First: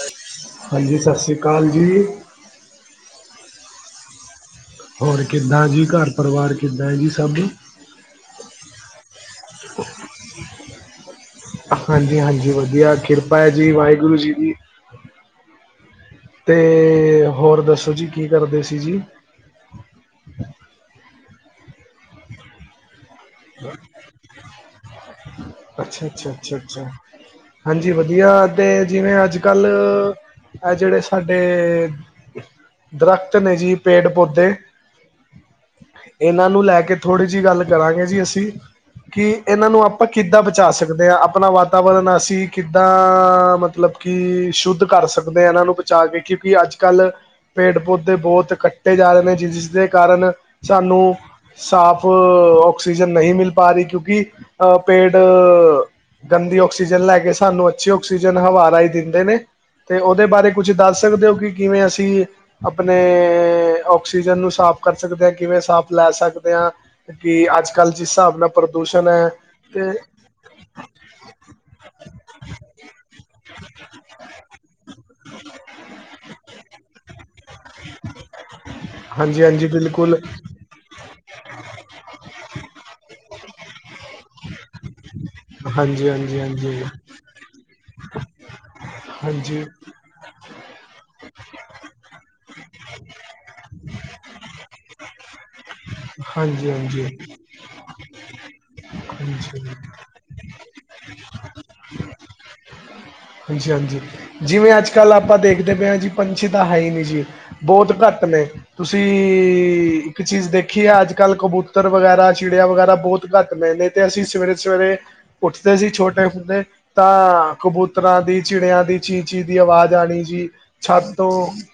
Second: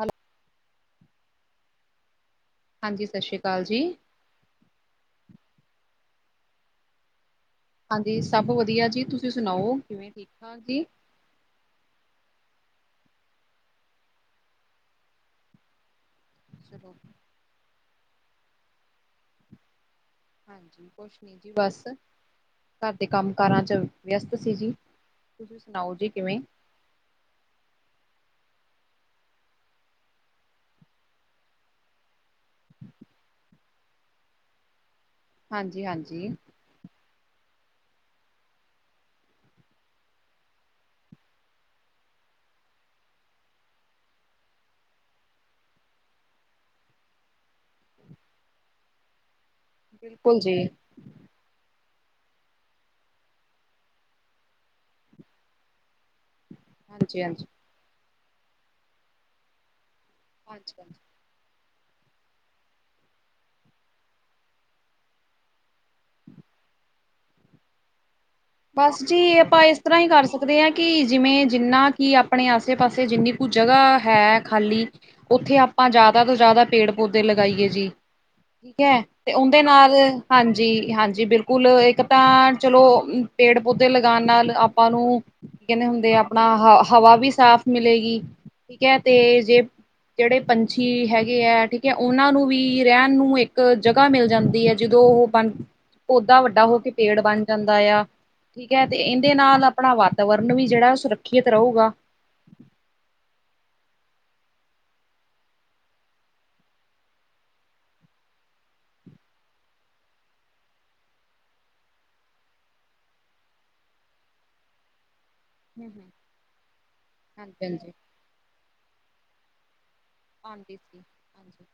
Hello. ਹਾਂਜੀ, ਸ਼ਸੀ ਅਕਾਲ ਜੀ। ਹਾਂਜੀ, ਸਸ਼੍ਰੀ ਅਕਾਲ ਜੀ। ਹੋਰ ਕਿੱਦਾਂ ਜੀ ਘਰ ਪਰਿਵਾਰ ਕਿੱਦਾਂ ਐ ਜੀ ਸਭ। ਹਾਂਜੀ, ਸਭ ਵਧੀਆ ਜੀ। ਤੁਸੀਂ ਸੁਣਾਓ ਕਿਵੇਂ, ਠੀਕ-ਠਾਕ ਜੀ। ਹਾਂਜੀ-ਹਾਂਜੀ, ਵਧੀਆ ਕਿਰਪਾ ਏ ਜੀ ਵਾਹਿਗੁਰੂ ਜੀ ਦੀ। ਤੇ, ਚਲੋ ਹੋਰ ਦੱਸੋ ਜੀ ਕੀ ਕਰਦੇ ਸੀ ਜੀ। ਹਾਂਜੀ, ਕੁਛ ਨੀ ਜੀ ਬਸ ਘਰ ਦੇ ਕੰਮ। ਕਾਰਾਂ ਚ ਵਿਅਸਤ ਸੀ ਜੀ। ਤੁਸੀਂ ਸੁਣਾਓ ਅੱਛਾ ਜੀ ਅੱਛਾ ਕਿਵੇਂ? ਅੱਛਾ ਅੱਛਾ। ਹਾਂਜੀ ਵਧੀਆ ਤੇ, ਜਿਵੇਂ ਅੱਜ-ਕੱਲ੍ਹ। ਇਹ ਜਿਹੜੇ ਸਾਡੇ ਦਰਖਤ ਨੇ ਜੀ ਪੇੜ-ਪੌਦੇ ਹਾਂਜੀ ਹਾਂਜੀ ਇਹਨਾਂ ਨੂੰ ਲੈ ਕੇ। ਥੋੜ੍ਹੀ ਜੀ ਗੱਲ ਕਰਾਂਗੇ ਜੀ ਅਸੀ। ਕਿ ਇਹਨਾਂ ਨੂੰ ਆਪਾਂ ਕਿੱਦਾਂ ਬਚਾ ਸਕਦੇ ਆ। ਆਪਣਾ ਵਾਤਾਵਰਨ ਅਸੀਂ ਕਿੱਦਾਂ ਮਤਲਬ ਕਿ ਸ਼ੁੱਧ ਕਰ ਸਕਦੇ ਆ ਕਿ ਇਹਨ੍ਹਾ ਨੂੰ ਬਚਾ ਕੇ ਕਿਉਂਕਿ ਅੱਜ-ਕੱਲ੍ਹ ਪੇੜ ਪੌਦੇ ਬਹੁਤ ਕੱਟੇ ਜਾ ਰਹੇ ਨੇ ਜਿਸ- ਜਿਸ ਜਿਸ ਦੇ ਕਾਰਨ ਬਿਲਕੁਲ ਜੀ ਸਾਨੂੰ ਸਾਫ ਆ ਔਕਸੀ ਔਕਸੀਜਨ ਨਹੀਂ ਪਾ ਰਹੀ ਕਿਉਂਕਿ ਪੇਟ ਗੰਦੀ ਔਕਸੀਜਨ ਲੈ ਹਾਂਜੀ ਹਾਂਜੀ ਕੇ ਹਾਂਜੀ ਸਾਨੂੰ ਅੱਛੀ ਆਕਸੀਜਨ ਹਵਾ ਰਾਹੀਂ ਦਿੰਦੇ ਨੇ, ਤੇ ਉਹਦੇ ਬਾਰੇ ਕੁਛ ਹਾਂਜੀ ਦੱਸ ਸਕਦੇ ਓ ਕਿ ਕਿਵੇਂ ਅਸੀਂ ਆਪਣੇ ਔਕਸੀਜਨ ਨੂੰ ਸਾਫ਼ ਕਰ ਸਕਦੇ ਆ ਸਾਫ਼ ਲੈ ਸਕਦੇ ਆ ਕਿ ਅੱਜ ਕੱਲ੍ਹ ਜਿਸ ਹਿਸਾਬ ਨਾਲ ਬਸ ਪ੍ਰਦੂਸ਼ਣ ਜੀ ਹੈ ਆਪਾਂ ਇਸ ਤੇ ਤਰ੍ਹਾਂ ਹੀ ਕਰ ਸਕ ਸਕਦੇ ਆ ਕਿ ਜਿਵੇਂ, ਜਿੰਨਾ ਕਿ ਆਪਣੇ ਆਸੇ ਪਾਸੇ ਜਿੰਨੀ ਕੁ ਜਗ੍ਹਾ ਹੈ ਖਾਲੀ ਉੱਥੇ ਆਪਾਂ ਜ਼ਿਆਦਾ ਤੋਂ ਜ਼ਿਆਦਾ ਪੇੜ ਪੌਦੇ ਲਗਾਈਏ ਜੀ। ਠੀਕ ਐ ਤੇ ਹਾਂਜੀ ਉਦੇ ਹਾਂਜੀ ਨਾਲ ਬਿਲਕੁਲ ਹਾਂਜੀ -ਹਾਂਜੀ, ਬਿਲਕੁਲ ਇੱਕ ਤਾਂ ਚਲੋ ਪੜੇ- ਪੌਦੇ ਲਗਾਣ ਨਾਲ ਆਪਾਂ ਨੂੰ ਕੀ ਕਹਿੰਦੇ ਹਾਂਜੀ ਹੁੰਦੇ ਆ ਹਾਂਜੀ ਆਪਣਾ ਹ ਹਾਂਜੀ ਹਵਾ ਵੀ ਸਾਫ਼ ਮਿਲੇਗੀ। ਠੀਕ ਐ ਤੇ ਜੇ ਹਾਂਜੀ ਜਿਹੜੇ ਪੰਛੀ ਹੈਗੇ ਐ ਠੀਕ ਕਿ ਉਹਨਾਂ ਨੂੰ ਵੀ ਰਹਿਣ ਨੂੰ ਇੱਕ ਜਗ੍ਹਾ ਮਿਲ ਜਾਂਦੀ ਐ ਜਦੋਂ ਉਹ ਬਣ ਪੌਦਾ ਵੱਡਾ ਹਾਂਜੀ ਹੋ ਕੇ ਹਾਂਜੀ ਪੇੜ ਬਣ ਜਾਂਦਾ ਆ। ਠੀਕ ਐ ਤੇ ਇਹਦੇ ਨਾਲ ਹਾਂਜੀ ਆਪਣਾ ਵਾਤਾਵਰਨ ਵੀ ਜਿਹੜਾ ਸੁਰੱਖਿਅਤ ਰਹੋ ਗਾ। [inaudible] ਹਾਂਜੀ -ਹਾਂਜੀ ਜਿਵੇਂ ਅੱਜ -ਕੱਲ ਆਪਾਂ ਦੇਖਦੇ ਪਏ ਆ ਜੀ ਪੰਛੀ ਤਾਂ ਹੈ ਹੀ ਨਹੀ ਜੀ ਬਹੁਤ ਘੱਟ ਨੇ ਤੁਸੀਂ ਇੱਕ ਚੀਜ਼ ਦੇਖੀ ਆ ਅੱਜ- ਕੱਲ ਕਬੂਤਰ ਵਗੈਰਾ, ਚਿੜਿਆ ਵਗੈਰਾ ਬਹੁਤ ਘੱਟ ਨੇ-ਨੇ ਤੇ ਅਸੀਂ ਸਵੇਰੇ -ਸਵੇਰੇ ਉੱਠਦੇ ਸੀ ਹਾਂਜੀ ਛੋਟੇ ਹੁੰਦੇ ਤਾਂ ਹਾਂਜੀ ਕਬੂਤਰਾਂ ਦੀ, ਚਿੜਿਆਂ ਦੀ ਚੀਂ- ਚੀਂ ਦੀ ਆਵਾਜ਼ ਆਣੀ ਆਂਦੀ ਸੀ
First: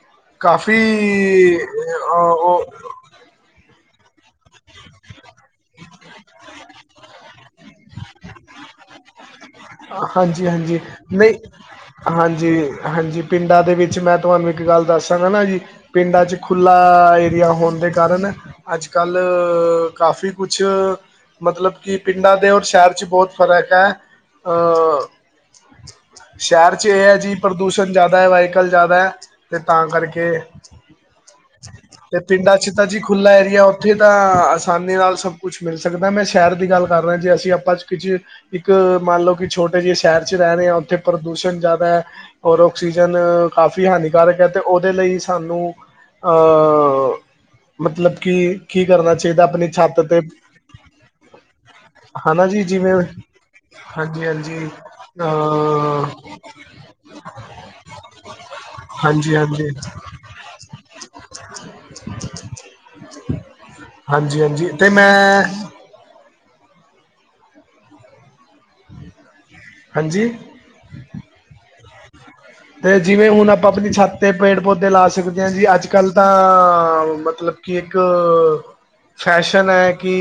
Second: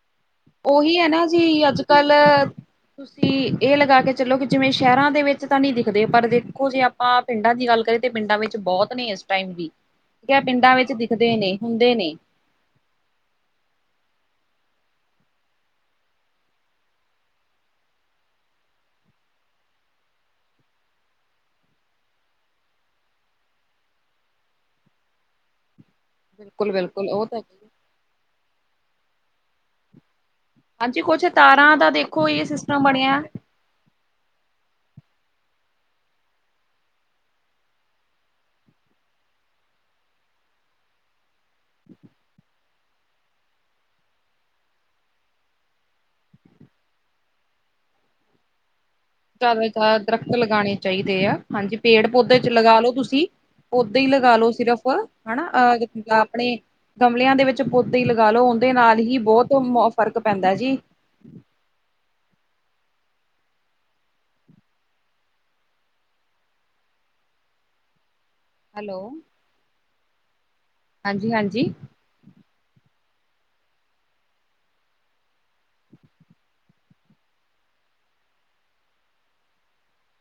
[inaudible] ਕਾਫੀ ਓਹੀ ਐ ਨਾ ਜੀ ਅੱਜ- ਅ ਕੱਲ੍ਹ ਉਹ ਤੁਸੀਂ ਇਹ ਲਗਾ ਕੇ ਚਲੋ ਕਿ ਜਿਵੇਂ ਸ਼ਹਿਰਾਂ ਦੇ ਵਿੱਚ ਉਹ ਤਾਂ ਨੀ ਦਿਖਦੇ ਪਰ ਦੇਖੋ ਜੇ ਆਪਾਂ ਪਿੰਡਾਂ ਦੀ ਗੱਲ ਕਰੀਏ ਤਾਂ ਪਿੰਡਾਂ ਵਿੱਚ ਬਹੁਤ ਨੇ ਇਸ ਟਾਈਮ ਵੀ ਠੀਕ ਹੈ ਹਾਂਜੀ- ਪਿੰਡਾਂ ਹਾਂਜੀ ਵਿੱਚ ਨਹੀਂ ਦਿਖਦੇ ਨੇ ਹੁੰਦੇ [inaudible] ਨੇ ਹਾਂਜੀ ਹਾਂਜੀ ਪਿੰਡਾਂ ਦੇ ਵਿੱਚ ਮੈਂ ਤੁਹਾਨੂੰ ਇੱਕ ਗੱਲ ਦੱਸਗਾ ਨਾ ਜੀ ਪਿੰਡਾਂ ਚ ਖੁੱਲ੍ਹਾ ਏਰੀਆ ਹੋਣ ਦੇ ਕਾਰਨ ਅੱਜ-ਕੱਲ੍ਹ ਕਾਫੀ ਕੁਛ ਮਤਲਬ ਕਿ ਪਿੰਡਾਂ ਦੇ ਔਰ ਸ਼ਹਿਰ 'ਚ ਬਹੁਤ ਫ਼ਰਕ ਐ ਅਹ [inaudible] ਬਿਲਕੁਲ ਸ਼ਹਿਰ ਚ ਇਹ ਐ ਬਿਲਕੁਲ ਆ ਉਹ ਜੀ ਤਾਂ ਪ੍ਰਦੂਸ਼ਣ ਜ਼ਿਆਦਾ ਵਾਈਕਲ ਜ਼ਿਆਦਾ ਐ ਤੇ ਤਾਂ ਕਰਕੇ ਹਾਂਜੀ ਕੁਛ ਤਾਰਾਂ ਦਾ ਤੇ ਦੇਖੋ ਇਹ ਪਿੰਡਾਂ ਚ ਸਿਸਟਮ ਤਾਂ ਜੀ ਬਣਿਆ ਖੁੱਲਾ ਏਰੀਆ ਉੱਥੇ ਤਾਂ ਆਸਾਨੀ ਨਾਲ ਸਭ ਕੁਛ ਮਿਲ ਸਕਦਾ ਮੈਂ ਸ਼ਹਿਰ ਦੀ ਗੱਲ ਕਰ ਰਿਹਾ ਜੀ ਅਸੀਂ ਆਪਾਂ 'ਚ ਕੁਝ ਇੱਕ ਮੰਨ ਲਓ ਕਿ ਛੋਟੇ ਜਿਹੇ ਸ਼ਹਿਰ ਚ ਰਹਿ ਰਹੇ ਆ ਉੱਥੇ ਪ੍ਰਦੂਸ਼ਣ ਜ਼ਿਆਦਾ ਐ ਔਰ ਆਕਸੀਜਨ ਕਾਫੀ ਹਾਨੀਕਾਰਕ ਐ ਅਤੇ ਉਹਦੇ ਲਈ ਸਾਨੂੰ ਆ ਮਤਲਬ ਕੀ, ਕੀ ਕਰਨਾ ਚਾਹੀਦਾ ਜ਼ਿਆਦਾ ਆਪਣੀ -ਜ਼ਿਆਦਾ ਛੱਤ ਤੇ ਦੱਰਖਤ ਲਗਾਣੇ ਚਾਹੀਦੇ ਆ ਹਾਂਜੀ ਪੇੜ ਪੌਦੇ ਹਨਾ ਚ ਜੀ ਲਗਾ ਲੋ ਜਿਵੇਂ ਤੁਸੀਂ ਓਦਾਂ ਹੀ ਹਾਂਜੀ ਲਗਾ ਲੋ ਹਾਂਜੀ ਸਿਰਫ਼ ਹਨਾ ਅਹ ਆਪਣੇ ਗਮਲਿਆਂ ਦੇ ਵਿੱਚ ਪੋਦੇ ਹੀ ਲਗਾ ਲੋ ਉਹਦੇ ਨਾਲ ਹੀ ਹਾਂਜੀ ਬਹੁਤ ਹਾਂਜੀ ਫ਼ਰਕ ਪੈਂਦਾ ਜੀ [inaudible] ਹਾਂਜੀ- ਹਾਂਜੀ ਤੇ ਮੈਂ ਹੈਲੋ! ਹਾਂਜੀ। ਹਾਂਜੀ -ਹਾਂਜੀ। ਤੇ ਜਿਵੇਂ ਹੁਣ ਆਪਾਂ ਆਪਣੀ ਛੱਤ ਤੇ ਪੇੜ ਪੌਦੇ ਲਾ ਸਕਦੇ ਹਾਂ ਜੀ ਅੱਜ -ਕੱਲ੍ਹ ਤਾਂ ਮਤਲਬ ਕਿ ਇੱਕ ਅਅ ਫੈਸ਼ਨ ਐ ਕਿ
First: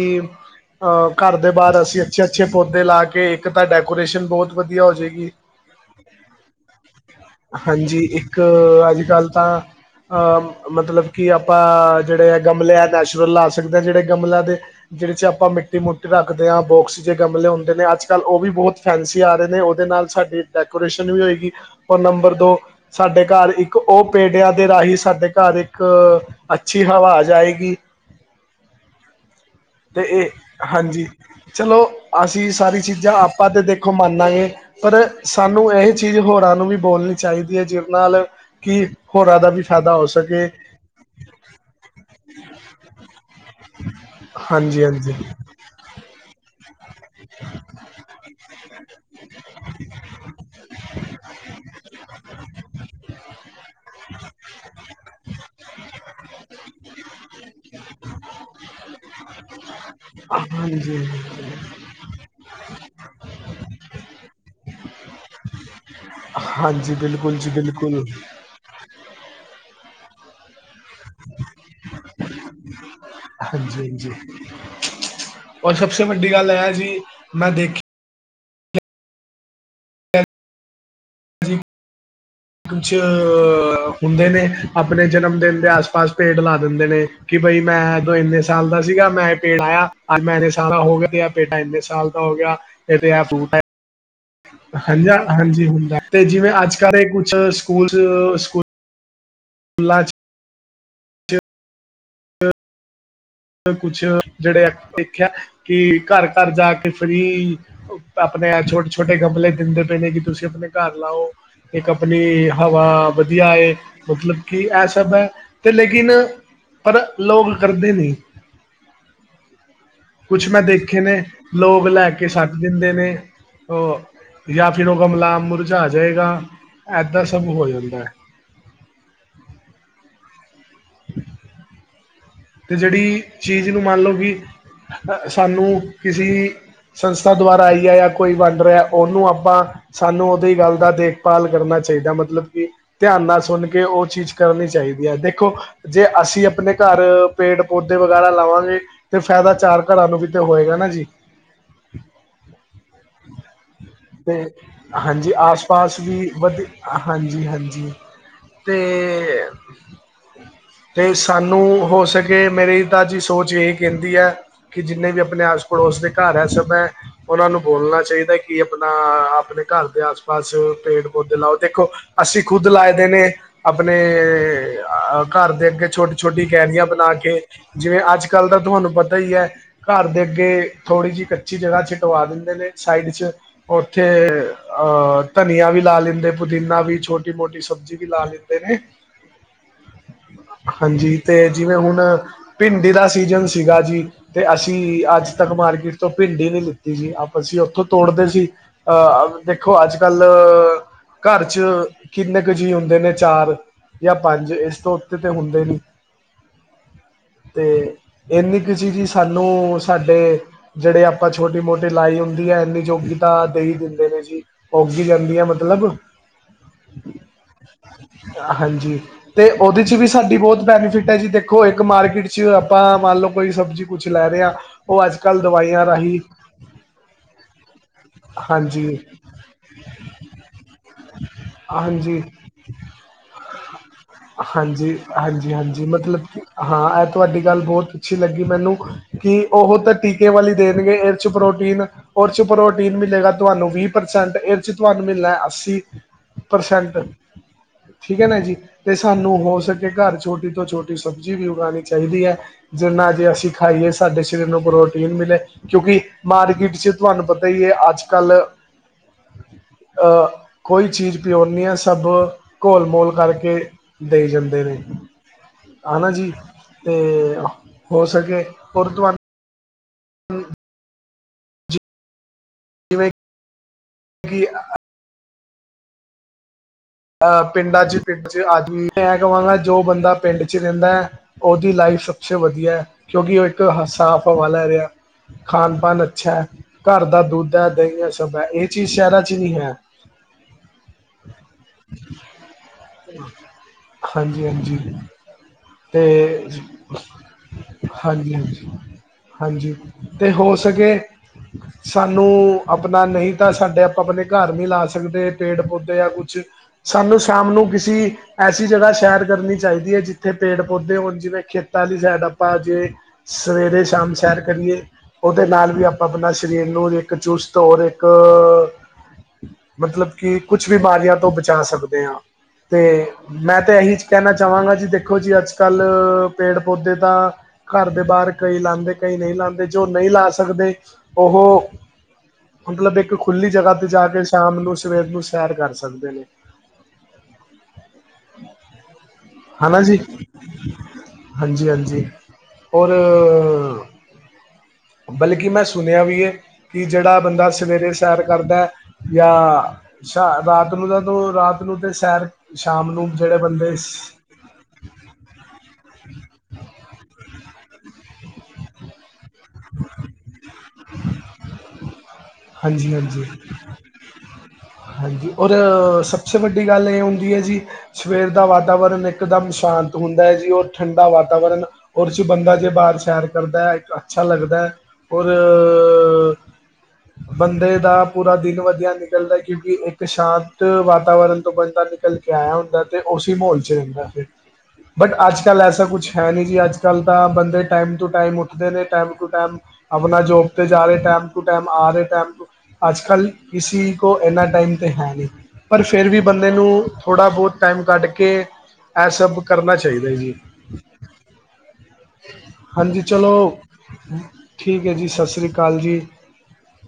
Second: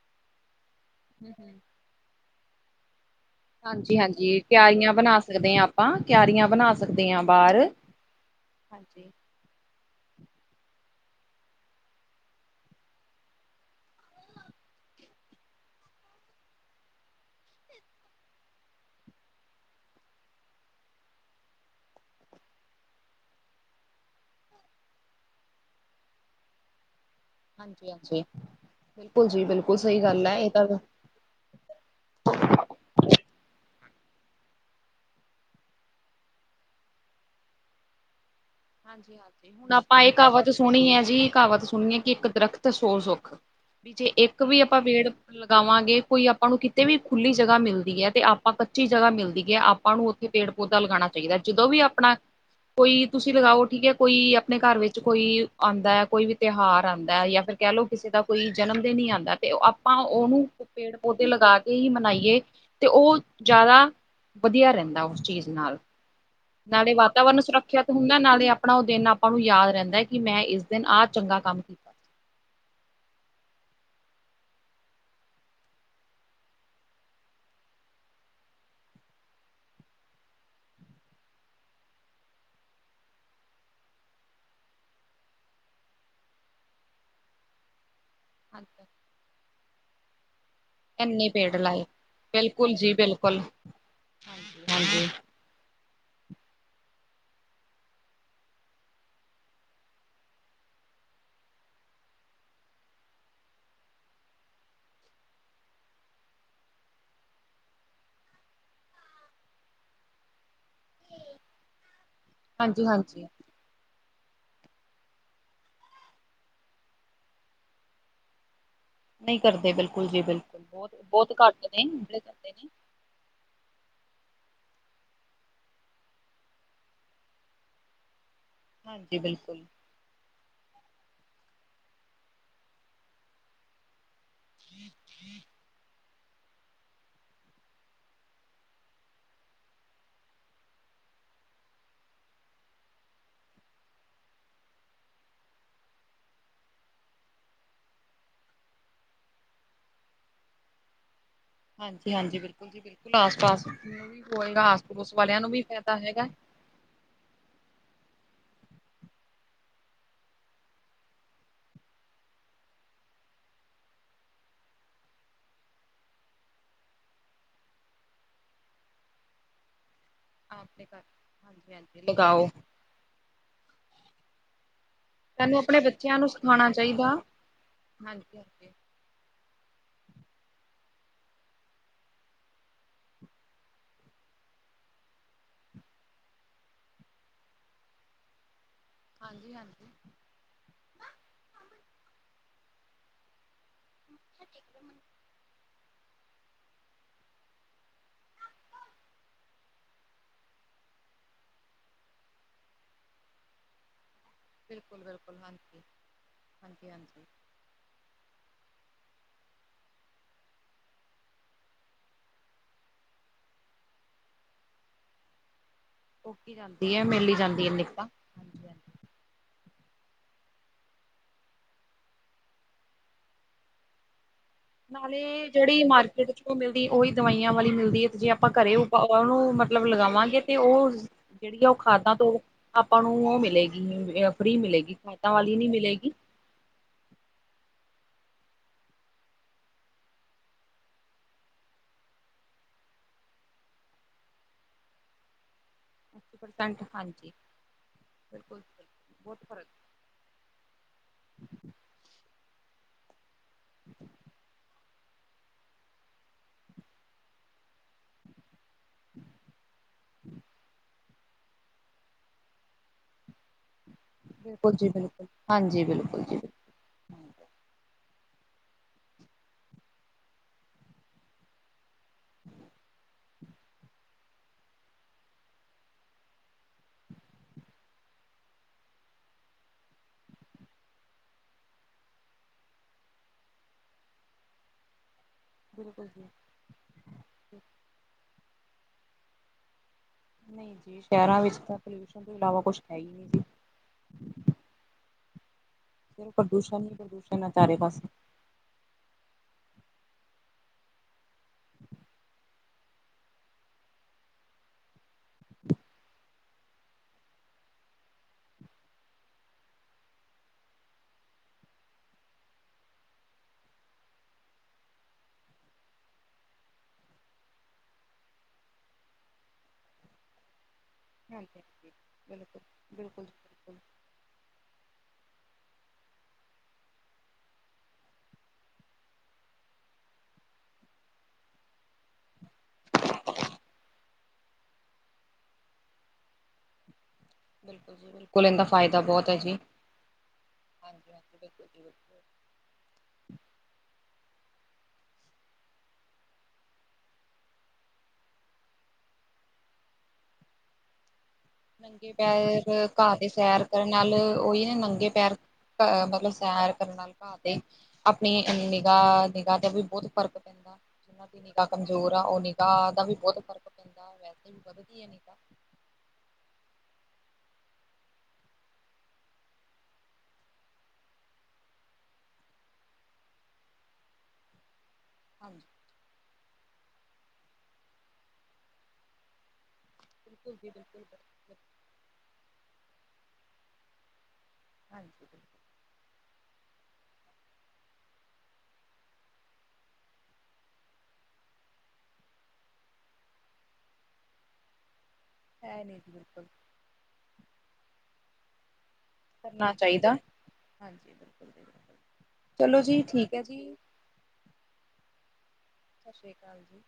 ਹਮ ਘਰ ਹਮ ਦੇ ਬਾਹਰ ਅਸੀਂ ਅੱਛੇ-ਅੱਛੇ ਪੌਦੇ ਲਾ ਕੇ ਤਾਂ ਡੈਕੋਰੇਸ਼ਨ ਹਾਂਜੀ-ਹਾਂਜੀ ਬਹੁਤ ਵਧੀਆ ਹੋ ਕਿਆਰੀਆਂ ਬਣਾ ਜਾਏਗੀ ਸਕਦੇ ਹਾਂ। ਆਪਾਂ ਕਿਆਰੀਆਂ ਬਣਾ ਸਕਦੇ ਹਾਂ ਬਾਹਰ ਹਾਂਜੀ, ਇੱਕ ਹਾਂਜੀ ਅੱਜ-ਕੱਲ੍ਹ ਤਾਂ ਅਹ-‌- ਮਤਲਬ ਕਿ ਆਪਾਂ ਜਿਹੜੇ ਆ ਗਮਲੇ ਆ ਨੈਚੁਰਲ ਲਾ ਸਕਦੇ ਹਾਂ ਜਿਹੜੇ ਗਮਲਿਆ ਦੇ ਜਿਹੜੇ ਚ ਆਪਾਂ ਮਿੱਟੀ-ਮੂਟੀ ਰੱਖਦੇ ਹਾਂ ਬੋਕਸ ਜੇ ਗਮਲੇ ਹੁੰਦੇ ਨੇ। ਅੱਜ-ਕੱਲ੍ਹ ਉਹ ਵੀ ਬਹੁਤ ਫੈਂਸੀ ਆ ਰਹੇ ਨੇ, ਉਹਦੇ ਨਾਲ ਸਾਡੀ ਡੈਕੋਰੇਸ਼ਨ ਵੀ ਹੋਏਗੀ। ਔਰ ਨੰਬਰ ਦੋ ਸਾਡੇ ਘਰ ਇੱਕ ਉਹ ਪੇਡਿਆਂ ਦੇ ਰਾਹੀਂ ਸਾਡੇ ਘਰ ਇੱਕ ਅੱਛੀ ਹਵਾ ਆ ਜਾਏ। ਹਾਂਜੀ-ਹਾਂਜੀ ਬਿਲਕੁਲ ਜੀ ਬਿਲਕੁਲ ਤੇ ਸਹੀ ਗੱਲ ਏ ਇਹ ਤਾਂ। ਹਾਂਜੀ ਚਲੋ, ਅਸੀਂ ਸਾਰੀ ਚੀਜ਼ਾਂ ਆਪਾਂ ਤਾਂ ਦੇਖੋ ਮੰਨ ਲਾਗੇ। ਪਰ ਸਾਨੂੰ ਇਹ ਚੀਜ਼ ਹੋਰਾਂ ਨੂੰ ਵੀ ਬੋਲਣੀ ਚਾਹੀਦੀ ਏ ਜਿਹਦੇ ਨਾਲ ਕਿ ਹੋਰਾਂ ਦਾ ਹਾਂਜੀ-ਹਾਂਜੀ। ਵੀ ਹੁਣ ਫਾਇਦਾ ਆਪਾਂ ਹੋ ਇਹ ਸਕੇ ਕਹਾਵਤ ਸੁਣੀ ਏ ਜੀ ਇਹ ਕਹਾਵਤ ਸੁਣੀਏ ਕਿ ਇੱਕ ਦਰਖਤ ਸੋ ਸੁੱਖ ਵੀ ਜੇ ਇੱਕ ਵੀ ਆਪਾਂ ਹਾਂਜੀ ਪੇੜ ਹਾਂਜੀ ਲਗਾਵਾਂਗੇ ਕੋਈ ਆਪ- ਆਪਾਂ ਨੂੰ ਕਿਤੇ ਵੀ ਖੁੱਲੀ ਜਗ੍ਹਾ ਮਿਲਦੀ ਏ ਤੇ ਆਪਾਂ ਕੱਚੀ ਜਗ੍ਹਾ ਮਿਲਦੀ ਹੈ ਆਪਾਂ ਨੂੰ ਉੱਥੇ ਪੇੜ- ਪੌਦਾ ਲਗਾਣਾ ਚਾਹੀਦਾ। ਜਦੋਂ ਵੀ ਆਪਣਾ ਕੋਈ ਤੁਸੀ ਲਗਾਓ ਠੀਕ ਏ। ਕੋਈ ਆਪਣੇ ਘਰ ਵਿੱਚ ਕੋਈ ਆਂਦਾ ਕੋਈ ਵੀ ਤਿਉਹਾਰ ਆਂਦਾ ਜਾਂ ਫਿਰ ਕਹਿ ਲਓ ਕਿਸੇ ਦਾ ਕੋਈ ਜਨਮ ਦਿਨ ਈ ਆਂਦਾ ਤੇ ਉਹ ਆਪਾਂ ਉਹਨੂੰ ਹਾਂਜੀ ਪੇੜ-ਪੌਦੇ ਲਗਾ ਕੇ ਇਹੀ ਮਨਾਈਏ ਤੇ ਉਹ ਜ਼ਿਆਦਾ ਵਧੀਆ ਰਹਿੰਦਾ ਉਸ ਚੀਜ਼ ਨਾਲ। ਨਾਲੇ ਹਾਂਜੀ ਬਿਲਕੁਲ ਵਾਤਾਵਰਨ ਜੀ ਸੁਰੱਖ- ਬਿਲਕੁਲ ਉਹਨਾਂ ਨਾਲ ਹੀ ਆਪਣਾ ਉਹ ਦਿਨ ਆਪਾਂ ਨੂੰ ਯਾਦ ਰਹਿੰਦਾ ਕਿ ਮੈਂ ਇਸ ਦਿਨ ਆਹ ਚੰਗਾ ਕੰਮ ਕੀਤਾ। ਹਾਂਜੀ-ਹਾਂਜੀ। ਔਰ ਸਭਸੇ ਵੱਡੀ ਗੱਲ ਇਹ ਜੀ, ਮੈਂ ਦੇਖਿਆ ਹਾਂਜੀ। ਕੁਛ, ਹੁੰਦੇ ਨੇ। ਆਪਣੇ ਜਨਮ ਦਿਨ ਦੇ ਆਸ-ਪਾਸ ਪੇੜ ਲਾ ਦਿੰਦੇ ਨੇ। ਕਿ ਬਈ ਮੈਂ ਉਦੋ ਇੰਨੇ ਸਾਲ ਦਾ ਸੀਗਾ ਮੈਂ ਪੇੜ ਲਾਇਆ। ਅੱਜ ਮੈਂ ਇੰਨੇ ਸਾਲ ਦਾ ਹੋ ਗਿਆ, ਤੇ ਇੰਨੇ ਆਹ ਪੇੜ ਬੇਟਾ ਇੰਨੇ ਲਾਏ ਸਾਲ ਦਾ ਹੋ ਗਿਆ। ਬਿਲਕੁਲ ਜੀ ਇਹ ਤੇ ਆਹ ਬਿਲਕੁਲ ਬੂਟਾ ਹਾਂਜੀ ਹਾਂਜੀ-ਹਾਂਜੀ ਹੁੰਦਾ ਤੇ ਜਿਵੇਂ ਅੱਜ-ਕੱਲ੍ਹ ਇਹ ਕੁਛ ਸਕੂਲ 'ਚ [unintelligible] ਕੁਛ, ਜਿਹੜੇ ਆ ਦੇਖਿਆ ਕਿ ਘਰ-ਘਰ ਜਾ ਕੇ ਫਰੀ ਆਪਣੇ ਅਹ ਛੋਟੇ-ਛੋਟੇ ਗਮਲੇ ਦਿੰਦੇ ਪਏ ਨੇ ਕਿ ਤੁਸੀਂ ਆਪਣੇ ਘਰ ਲਾਓ, ਇੱਕ ਆਪਣੀ ਹਵਾ ਹਾਂਜੀ ਹਾਂਜੀ ਵਧੀਆ ਏ। ਕਿ ਇਹ ਸਭ ਏ ਤੇ ਲੇਕਿਨ, ਪਤਾ ਲੋਕ ਕਰਦੇ ਨਹੀਂ। ਨਹੀਂ ਕਰਦੇ ਬਿਲਕੁਲ। ਜੀ ਕੁਛ ਬਿਲਕੁਲ ਮੈਂ ਬਹੁਤ ਦੇਖੇ ਨੇ, ਬਹੁਤ ਘੱਟ ਨੇ ਲੋਕ ਲੈ ਜਿਹੜੇ ਕੇ ਕਰਦੇ ਛੱਡ ਦਿੰਦੇ ਨੇ। ਜਾਂ ਫਿਰ ਉਹ ਗਮਲਾ ਮੁਰਝਾ ਜਾਏਗਾ, ਏਦਾਂ ਸਭ ਹੋ ਜਾਂਦਾ ਐ। ਹਾਂਜੀ ਬਿਲਕੁਲ। ਤੇ ਜਿਹੜੀ, ਚੀਜ਼ ਨੂੰ ਮੰਨ ਲਓ ਕਿ, ਸਾਨੂੰ ਕਿਸੀ ਸੰਸਥਾ ਦੁਆਰਾ ਆਈ ਆ ਜਾਂ ਕੋਈ ਵੰਡ ਰਿਹਾ ਉਹਨੂੰ ਆਪਾਂ ਸਾਨੂੰ ਉਹਦੀ ਗੱਲ ਦਾ ਦੇਖਭਾਲ ਕਰਨਾ ਚਾਹੀਦਾ ਮਤਲਬ ਕੀ ਧਿਆਨ ਨਾਲ ਸੁਣ ਕੇ ਉਹ ਚੀਜ਼ ਕਰਨੀ ਚਾਹੀਦੀ ਏ। ਦੇਖੋ, ਜੇ ਅਸੀਂ ਆਪਣੇ ਘਰ ਪੇੜ-ਪੌਦੇ ਵਗੈਰਾ ਲਾਵਾਂਗੇ ਤੇ ਫਾਇਦਾ ਚਾਰ ਘਰਾਂ ਨੂੰ ਵੀ ਤੇ ਹੋਏਗਾ ਨਾ ਜੀ। ਹਾਂਜੀ-ਹਾਂਜੀ। ਬਿਲਕੁਲ ਜੀ ਬਿਲਕੁਲ ਆਸ ਪਾਸ ਨੂੰ ਵੀ ਤੇ ਹੋਏਗਾ, ਆਸ ਪੜੋਸ ਵਾਲਿਆਂ ਨੂੰ ਵੀ ਫਾਇਦਾ ਹੈਗਾ। ਹਾਂਜੀ-ਹਾਂਜੀ ਤੇ ਹਮ ਤੇ ਸਾਨੂੰ ਹੋ ਸਕੇ ਮੇਰੀ ਤਾਂ ਜੀ ਸੋਚ ਇਹਹੀ ਕਹਿੰਦੀ ਐ। ਕਿ ਜਿੰਨੇ ਵੀ ਆਪਣੇ ਆਸ ਪੜੋਸ ਦੇ ਘਰ ਹੈ ਸਭ, ਉਹਨਾਂ ਨੂੰ ਬੋਲਣਾ ਚਾਹੀਦਾ ਕਿ ਆਪਣਾ, ਆਪਣੇ ਘਰ ਦੇ ਆਸ- ਪਾਸ ਬੱਸ, ਆਪਣੇ ਘਰ ਪੇੜ ਪੌਦੇ ਲਾਓ ਹਾਂਜੀ ਦੇਖੋ, ਹਾਂਜੀ ਅਸੀਂ ਲਗਾਓ ਖ਼ੁਦ ਲਾਏ ਦੇ ਨੇ ਆਪਣੇ ਅਹ, ਘਰ ਸਾਨੂੰ ਦੇ ਆਪਣੇ ਅੱਗੇ ਛੋਟੀ- ਬੱਚਿਆਂ ਨੂੰ ਛੋਟੀ ਸਿਖਾਉਣਾ ਕੈਰੀਆਂ ਚਾਹੀਦਾ। ਬਣਾ ਕੇ, ਜਿਵੇਂ ਹਾਂਜੀ ਅੱਜ-ਕੱਲ ਦਾ ਹਾਂਜੀ ਤੁਹਾਨੂੰ ਪਤਾ ਹੀ ਐ। ਘਰ ਦੇ ਅੱਗੇ ਥੋੜ੍ਹੀ ਜਿਹੀ ਕੱਚੀ ਜਗ੍ਹਾ ਛਡਵਾ ਦਿੰਦੇ ਨੇ ਸਾਈਡ 'ਚ' ਉੱਥੇ ਅਹ, ਧਨੀਆ ਵੀ ਲਾ ਲੈਂਦੇ, ਪੁਦੀਨਾ ਵੀ, ਛੋਟੀ-ਮੋਟੀ ਸਬਜ਼ੀ ਵੀ ਲਾ ਲੈਂਦੇ।' ' [unintelligible] ਹਾਂਜੀ-ਹਾਂਜੀ। ਹਾਂਜੀ ਤੇ ਜਿਵੇਂ ਹੁਣ ਭਿੰਡੀ ਦਾ ਸੀਜਨ ਸੀਗਾ ਜੀ, ਤੇ ਅਸੀਂ ਅੱਜ ਤੱਕ ਮਾਰਕੀਟ ਤੋਂ ਭਿੰਡੀ ਨੀ ਲਿੱਤੀ ਜੀ ਅਸੀਂ ਉੱਥੋਂ ਤੋੜਦੇ ਸੀ, ਅਹ, ਦੇਖੋ ਅੱਜ-ਕੱਲ੍ਹ ਘਰ 'ਚ' ਕਿੰਨੇ ਕ ਜੀ ਹੁੰਦੇ ਨੇ ਚਾਰ। ਜਾਂ ਪੰਜ ਇਸ ਤੋਂ ਬਿਲਕੁਲ ਉੱਤੇ ਤਾਂ ਬਿਲਕੁਲ ਹੁੰਦੇ ਨੀ। ਹਾਂਜੀ ਹਾਂਜੀ ਹਾਂਜੀ ਤੇ ਇੰਨੀ ਕ ਸੀ ਜੀ ਸਾਨੂੰ ਸਾਡੇ, ਜਿਹੜੇ ਆਪਾਂ ਛੋਟੀ ਮੋਟੇ ਲਾਈ ਹੁੰਦੀ ਐ, ਇੰਨੀ ਜੋਗੀ ਤਾਂ ਦੇਈ ਦਿੰਦੇ ਨੇ ਜੀ, ਉਗ ਹੀ ਜਾਂਦੀ ਆ ਮਤਲਬ। ਉੱਗ ਹੀ ਜਾਂਦੀ ਐ, ਮਿਲ ਜਾਂਦੀ ਆ ਇੰਨੀ ਕੁਝ ਤਾਂ। ਹਾਂਜੀ। ਤੇ ਉਹਦੇ 'ਚ' ਵੀ ਸਾਡੀ ਬਹੁਤ ਬੈਨੀਫਿਟ ਹੈ ਜੀ ਦੇਖੋ ਇੱਕ ਮਾਰਕੀਟ 'ਚ' ਆਪਾਂ ਮੰਨ ਲਓ ਕੋਈ ਸਬਜ਼ੀ ਕੁਛ ਲੈ ਰਹੇ ਆ, ਉਹ ਅੱਜ-ਕੱਲ੍ਹ ਨਾਲੇ ਜਿਹੜੀ ਦਵਾਈਆਂ ਰਾਹੀਂ ਮਾਰਕੀਟ ਚੋਂ ਮਿਲਦੀ ਉਹੀ ਦਵਾਈਆਂ ਵਾਲੀ ਮਿਲਦੀ ਹੈ ਤੇ ਜੇ ਆਪਾਂ ਘਰੇ ਉਪ ਹਾਂਜੀ ਉਹਨੂੰ ਮਤਲਬ ਲਗਾਵਾਂਗੇ ਤੇ ਉਹ ਜਿਹੜੀ ਆ ਉਹ ਖਾਦਾਂ ਹਾਂਜੀ ਤੋਂ ਆਪਾਂ ਨੂੰ ਉਹ ਮਿਲੇਗੀ, ਫ੍ਰੀ ਮਿਲੇਗੀ ਹਾਂਜੀ ਖਾਦਾ ਹਾਂਜੀ ਵਾਲੀ ਨਹੀਂ ਹਾਂਜੀ ਮਿਲੇਗੀ। ਮਤਲਬ ਕਿ ਹਾਂ, ਇਹ ਤੁਹਾਡੀ ਗੱਲ ਬਹੁਤ ਅੱਛੀ ਲੱਗੀ ਮੈਨੂੰ। ਕਿ ਉਹ ਤਾਂ ਟੀਕੇ ਵਾਲੀ ਦੇਣਗੇ ਇਹਦੇ 'ਚ' ਪ੍ਰੋਟੀਨ ਉਹਦੇ 'ਚ' ਪ੍ਰੋਟੀਨ ਮਿਲੇਗਾ ਤੁਹਾਨੂੰ ਵੀਹ ਪ੍ਰਸੈਂਟ ਇਹਦੇ 'ਚ' ਤੁਹਾਨੂੰ ਮਿਲਣਾ ਅੱਸੀ ਅੱਸੀ ਪ੍ਰਸੈਂਟ, ਹਾਂਜੀ। ਠੀਕ ਹੈ ਨਾ ਜੀ, ਬਿਲਕੁਲ ਤੇ ਸਾਨੂੰ ਬਹੁਤ ਹੋ ਫ਼ਰਕ ਸਕੇ ਘਰ ਛੋਟੀ ਤੋਂ ਛੋਟੀ ਸਬਜ਼ੀ ਵੀ ਉਗਾਣੀ ਚਾਹੀਦੀ ਐ, ਜਿੰਨਾ ਜੇ ਅਸੀਂ ਖਾਈਏ ਸਾਡੇ ਸਰੀਰ ਨੂੰ ਪ੍ਰੋਟੀਨ ਮਿਲੇ ਕਿਉਂਕਿ ਮਾਰਕੀਟ 'ਚ' ਤੁਹਾਨੂੰ ਪਤਾ ਹੀ ਐ, ਅੱਜ-ਕੱਲ੍ਹ, ਅਹ ਕੋਈ ਚੀਜ਼ ਪਿਓਨੀਆਂ ਸਭ ਘੋਲ-ਮੋਲ ਕਰਕੇ ਦਈ ਜਾਂਦੇ ਬਿਲਕੁਲ ਨੇ, ਜੀ ਬਿਲਕੁਲ ਹਾਂਜੀ ਹਨਾ ਬਿਲਕੁਲ ਜੀ। ਬਿਲਕੁਲ ਤੇ, ਹੋ ਸਕੇ, ਔਰ ਤੁਹਾਨੂੰ ' [unintelligible] ' [inaudible] ਜਿਵੇਂ ' [inaudible] ' ਕਿ ਅਹ, ਪਿੰਡਾਂ 'ਚ' ਪਿੰਡ 'ਚ' ਆਦਮੀ ਮੈਂ ਕਹਾਂਗਾ ਜੋ ਬੰਦਾ ਪਿੰਡ 'ਚ' ਰਹਿੰਦਾ। ਉਹਦੀ ਲਾਈਫ ਸਭਸੇ ਵਧੀਆ, ਕਿਉਂਕਿ ਇੱਕ ਸਾਫ ਹਵਾ ਲੈ ਰਿਹਾ। ਖਾਣ-ਪਾਨ ਬਿਲਕੁਲ ਜੀ ਅੱਛਾ, ਘਰ ਦਾ ਦੁੱਧ ਹੈ, ਦਹੀਂਆਂ ਸਭ ਹੈ ਇਹ ਚੀਜ਼ ਸ਼ਹਿਰਾਂ 'ਚ' ਨੀ ਹੈ। ਨਹੀਂ ਜੀ, ਸ਼ਹਿਰਾਂ ਵਿੱਚ ਤਾਂ ਪੋਲਿਊਸ਼ਨ ਤੋਂ ਇਲਾਵਾ ਕੁਛ ਹੈ ਈ ਨਹੀਂ ਜੀ। ਹਾਂਜੀ-ਹਾਂਜੀ। ਸਿਰਫ ਤੇ, ਪ੍ਰਦੂਸ਼ਣ ਹੀ ਪ੍ਰਦੂਸ਼ਣ ਹੈ ਚਾਰੇ ਪਾਸੇ ਹਾਂਜੀ-ਹਾਂਜੀ। ਹਾਂਜੀ, ਤੇ ਹੋ ਸਕੇ, ਸਾਨੂੰ ਆਪਣਾ ਨਹੀਂ ਤਾਂ ਸਾਡੇ ਆਪਾਂ ਆਪਣੇ ਘਰ ਨਹੀਂ ਲਾ ਸਕਦੇ ਪੇੜ ਪੌਦੇੇ ਜਾਂ ਕੁਛ ਸਾਨੂੰ ਸ਼ਾਮ ਨੂੰ ਕਿਸੀ ਐਸੀ ਜਗ੍ਹਾ ਸ਼ਹਿਰ ਕਰਨੀ ਚਾਹੀਦੀ ਐ ਜਿੱਥੇ ਪੇੜ ਪੌਦੇ ਹੋਣ ਜਿਵੇਂ ਖੇਤਾਂ ਵਾਲੀ ਸਾਈਡ ਆਪਾਂ ਜੇ ਸਵੇਰੇ, ਸਾਮ ਸੈਰ ਕਰੀਏ। ਉਹਦੇ ਨਾਲ ਵੀ ਆਪਾਂ, ਆਪਣਾ ਸਰੀਰ ਨੂੰ ਇੱਕ ਚੁਸਤ ਔਰ ਇੱਕ ਮਤਲਬ ਕਿ ਕੁਛ ਬਿਮਾਰੀਆਂ ਤੋਂ ਹਾਂਜੀ ਬਚਾ ਹਾਂਜੀ ਸਕਦੇ ਆ ਬਿਲਕੁਲ ਤੇ ਬਿਲਕੁਲ ਜੀ ਮੈਂ ਬਿਲਕੁਲ ਇਹੀ ਕਹਿਣਾ ਚਾਹਵਾਂਗਾ ਜੀ ਦੇਖੋ ਜੀ ਅੱਜ ਕੱਲ੍ਹ ਪੇੜ ਪੌਦੇ ਤਾਂ ਘਰ ਦੇ ਬਾਹਰ ਕਈ ਲਾਂਦੇ ਕਈ ਨਹੀਂ ਲਾਂਦੇ ਜੋ ਨਹੀਂ ਲਾ ਸਕਦੇ ਉਹੋ ਮਤਲਬ ਇੱਕ ਖੁੱਲੀ ਜਗ੍ਹਾ ਤੇ ਜਾ ਕੇ ਸ਼ਾਮ ਨੂੰ ਸਵੇਰ ਨੂੰ ਸੈਰ ਕਰ ਸਕਦੇ ਨੇ। ਬਿਲਕੁਲ ਜੀ ਬਿਲਕੁਲ ਇਹਦਾ ਫਾਇਦਾ ਬਹੁਤ ਐ ਜੀ। ਹਨਾ ਜੀ, ਹਾਂਜੀ ਹਾਂਜੀ ਬਿਲਕੁਲ ਜੀ ਹਾਂਜੀ-ਹਾਂਜੀ ਬਿਲਕੁਲ ਔਰ ਬਲਕਿ ਮੈਂ ਸੁਣਿਆ ਵੀ ਐ ਕਿ ਜਿਹੜਾ ਬੰਦਾ ਸਵੇਰੇ ਸੈਰ ਕਰਦਾ ਜਾਂ ਸ਼ ਰਾਤ ਨੂੰ ਰਾਤ ਨੂੰ ਤੇ ਨੰਗੇ ਸੈਰ ਪੈਰ ਸ਼ਾਮ ਨੂੰ ਘਾਹ ਤੇ ਜਿਹੜੇ ਸੈਰ ਬੰਦੇ ਸ ਕਰਨ ਨਾਲ ਉਹੀ ਨੇ ਨੰਗੇ ਪੈਰ [inaudible] ਅ ਮਤਲਬ ਸੈਰ ਕਰਨ ਨਾਲ ਪਾ ਦੇ ਆਪਣੀ ਨੀਗਾ ਨਿਗਾਹ ਤੇ ਵੀ ਬਹੁਤ ਫਰਕ ਪੈਂਦਾ ਜਿਨਾਂ ਦੀ ਨਿਗਾਹ ਕਮਜ਼ੋਰ ਆ ਉਹ ਨਿਗਾਹ ਹਾਂਜੀ ਦਾ ਵੀ ਹਾਂਜੀ ਬਹੁਤ ਫਰਕ ਪੈਂਦਾ। ਵੈਸੇ ਵੀ ਵੱਧ‌ ਦੀ ਆ ਨੀ ਤਾਂ ਤੇ ਸਭ ਸੇ ਵੱਡੀ ਗੱਲ ਇਹ ਹੁੰਦੀ ਹੈ ਜੀ ਸਵੇਰ ਦਾ ਵਾਤਾਵਰਨ ਇੱਕਦਮ ਸ਼ਾਂਤ ਹੁੰਦਾ ਐ ਜੀ ਔਰ ਠੰਡਾ ਵਾਤਾਵਰਨ ਔਰ ਚ ਬੰਦਾ ਜੇ ਬਾਰ ਸੈਰ ਕਰਦਾ ਅੱਛਾ ਲੱਗਦਾ ਐ ਔਰ ਹਾਂਜੀ। ਬੰਦੇ ਦਾ ਪੂਰਾ ਦਿਨ ਵਧੀਆ ਨਿਕਲਦਾ ਕਿਉਂਕਿ ਇੱ ਤੇ ਬਿਲਕੁਲ ਸ਼ਾਂਤ ਜੀ ਬਿਲਕੁਲ ਵਾਤਾਵਰਨ ਤੋਂ ਬੰਦਾ ਨਿਕਲ ਕੇ ਆਇਆ ਹੁੰਦਾ ਤੇ ਉਸ ਹੀ ਮਾਹੌਲ ਚ ਰਹਿੰਦਾ ਫਿਰ। ਹਾਂਜੀ ਬਟ ਬਿਲਕੁਲ ਅੱਜ ਕੱਲ੍ਹ ਐਸਾ ਕੁਛ ਹੈ ਨੀ ਜੀ ਅੱਜ ਕੱਲ ਤਾਂ ਬੰਦੇ ਟਾਈਮ ਟੂ ਟਾਈਮ ਉੱਠਦੇ ਨੇ ਟੈਮ ਟੂ ਟਾਈਮ ਆਪਣਾ ਜੋਬ ਤੇ ਜਾ ਰਹੇ ਟਾਈਮ ਟੂ ਟਾਈਮ ਆ ਰਹੇ ਟੈਮ ਟੂ ਅੱਜ ਕੱਲ੍ਹ ਕਿਸੀ ਕੋਲ ਇੰਨਾ ਟਾਈਮ 'ਤੇ ਹੈ ਨਹੀਂ। ਪਰ ਹੈ ਨਹੀਂ ਫਿਰ ਜੀ ਵੀ ਬਿਲਕੁਲ ਬੰਦੇ ਨੂੰ ਥੋੜ੍ਹਾ ਬਹੁਤ ਟਾਈਮ ਕੱਢ ਕੇ ਕਰਨਾ ਚਾਹੀਦਾ ਹਾਂਜੀ ਬਿਲਕੁਲ ਬਿਲਕੁ ਚਲੋ ਹਾਂਜੀ ਜੀ ਠੀਕ ਐ ਚਲੋ ਜੀ। ਠੀਕ ਏ ਜੀ ਸਸ ਸ਼੍ਰੀ ਕਾਲ ਜੀ। [unintelligible] ਕਾਲ ਜੀ।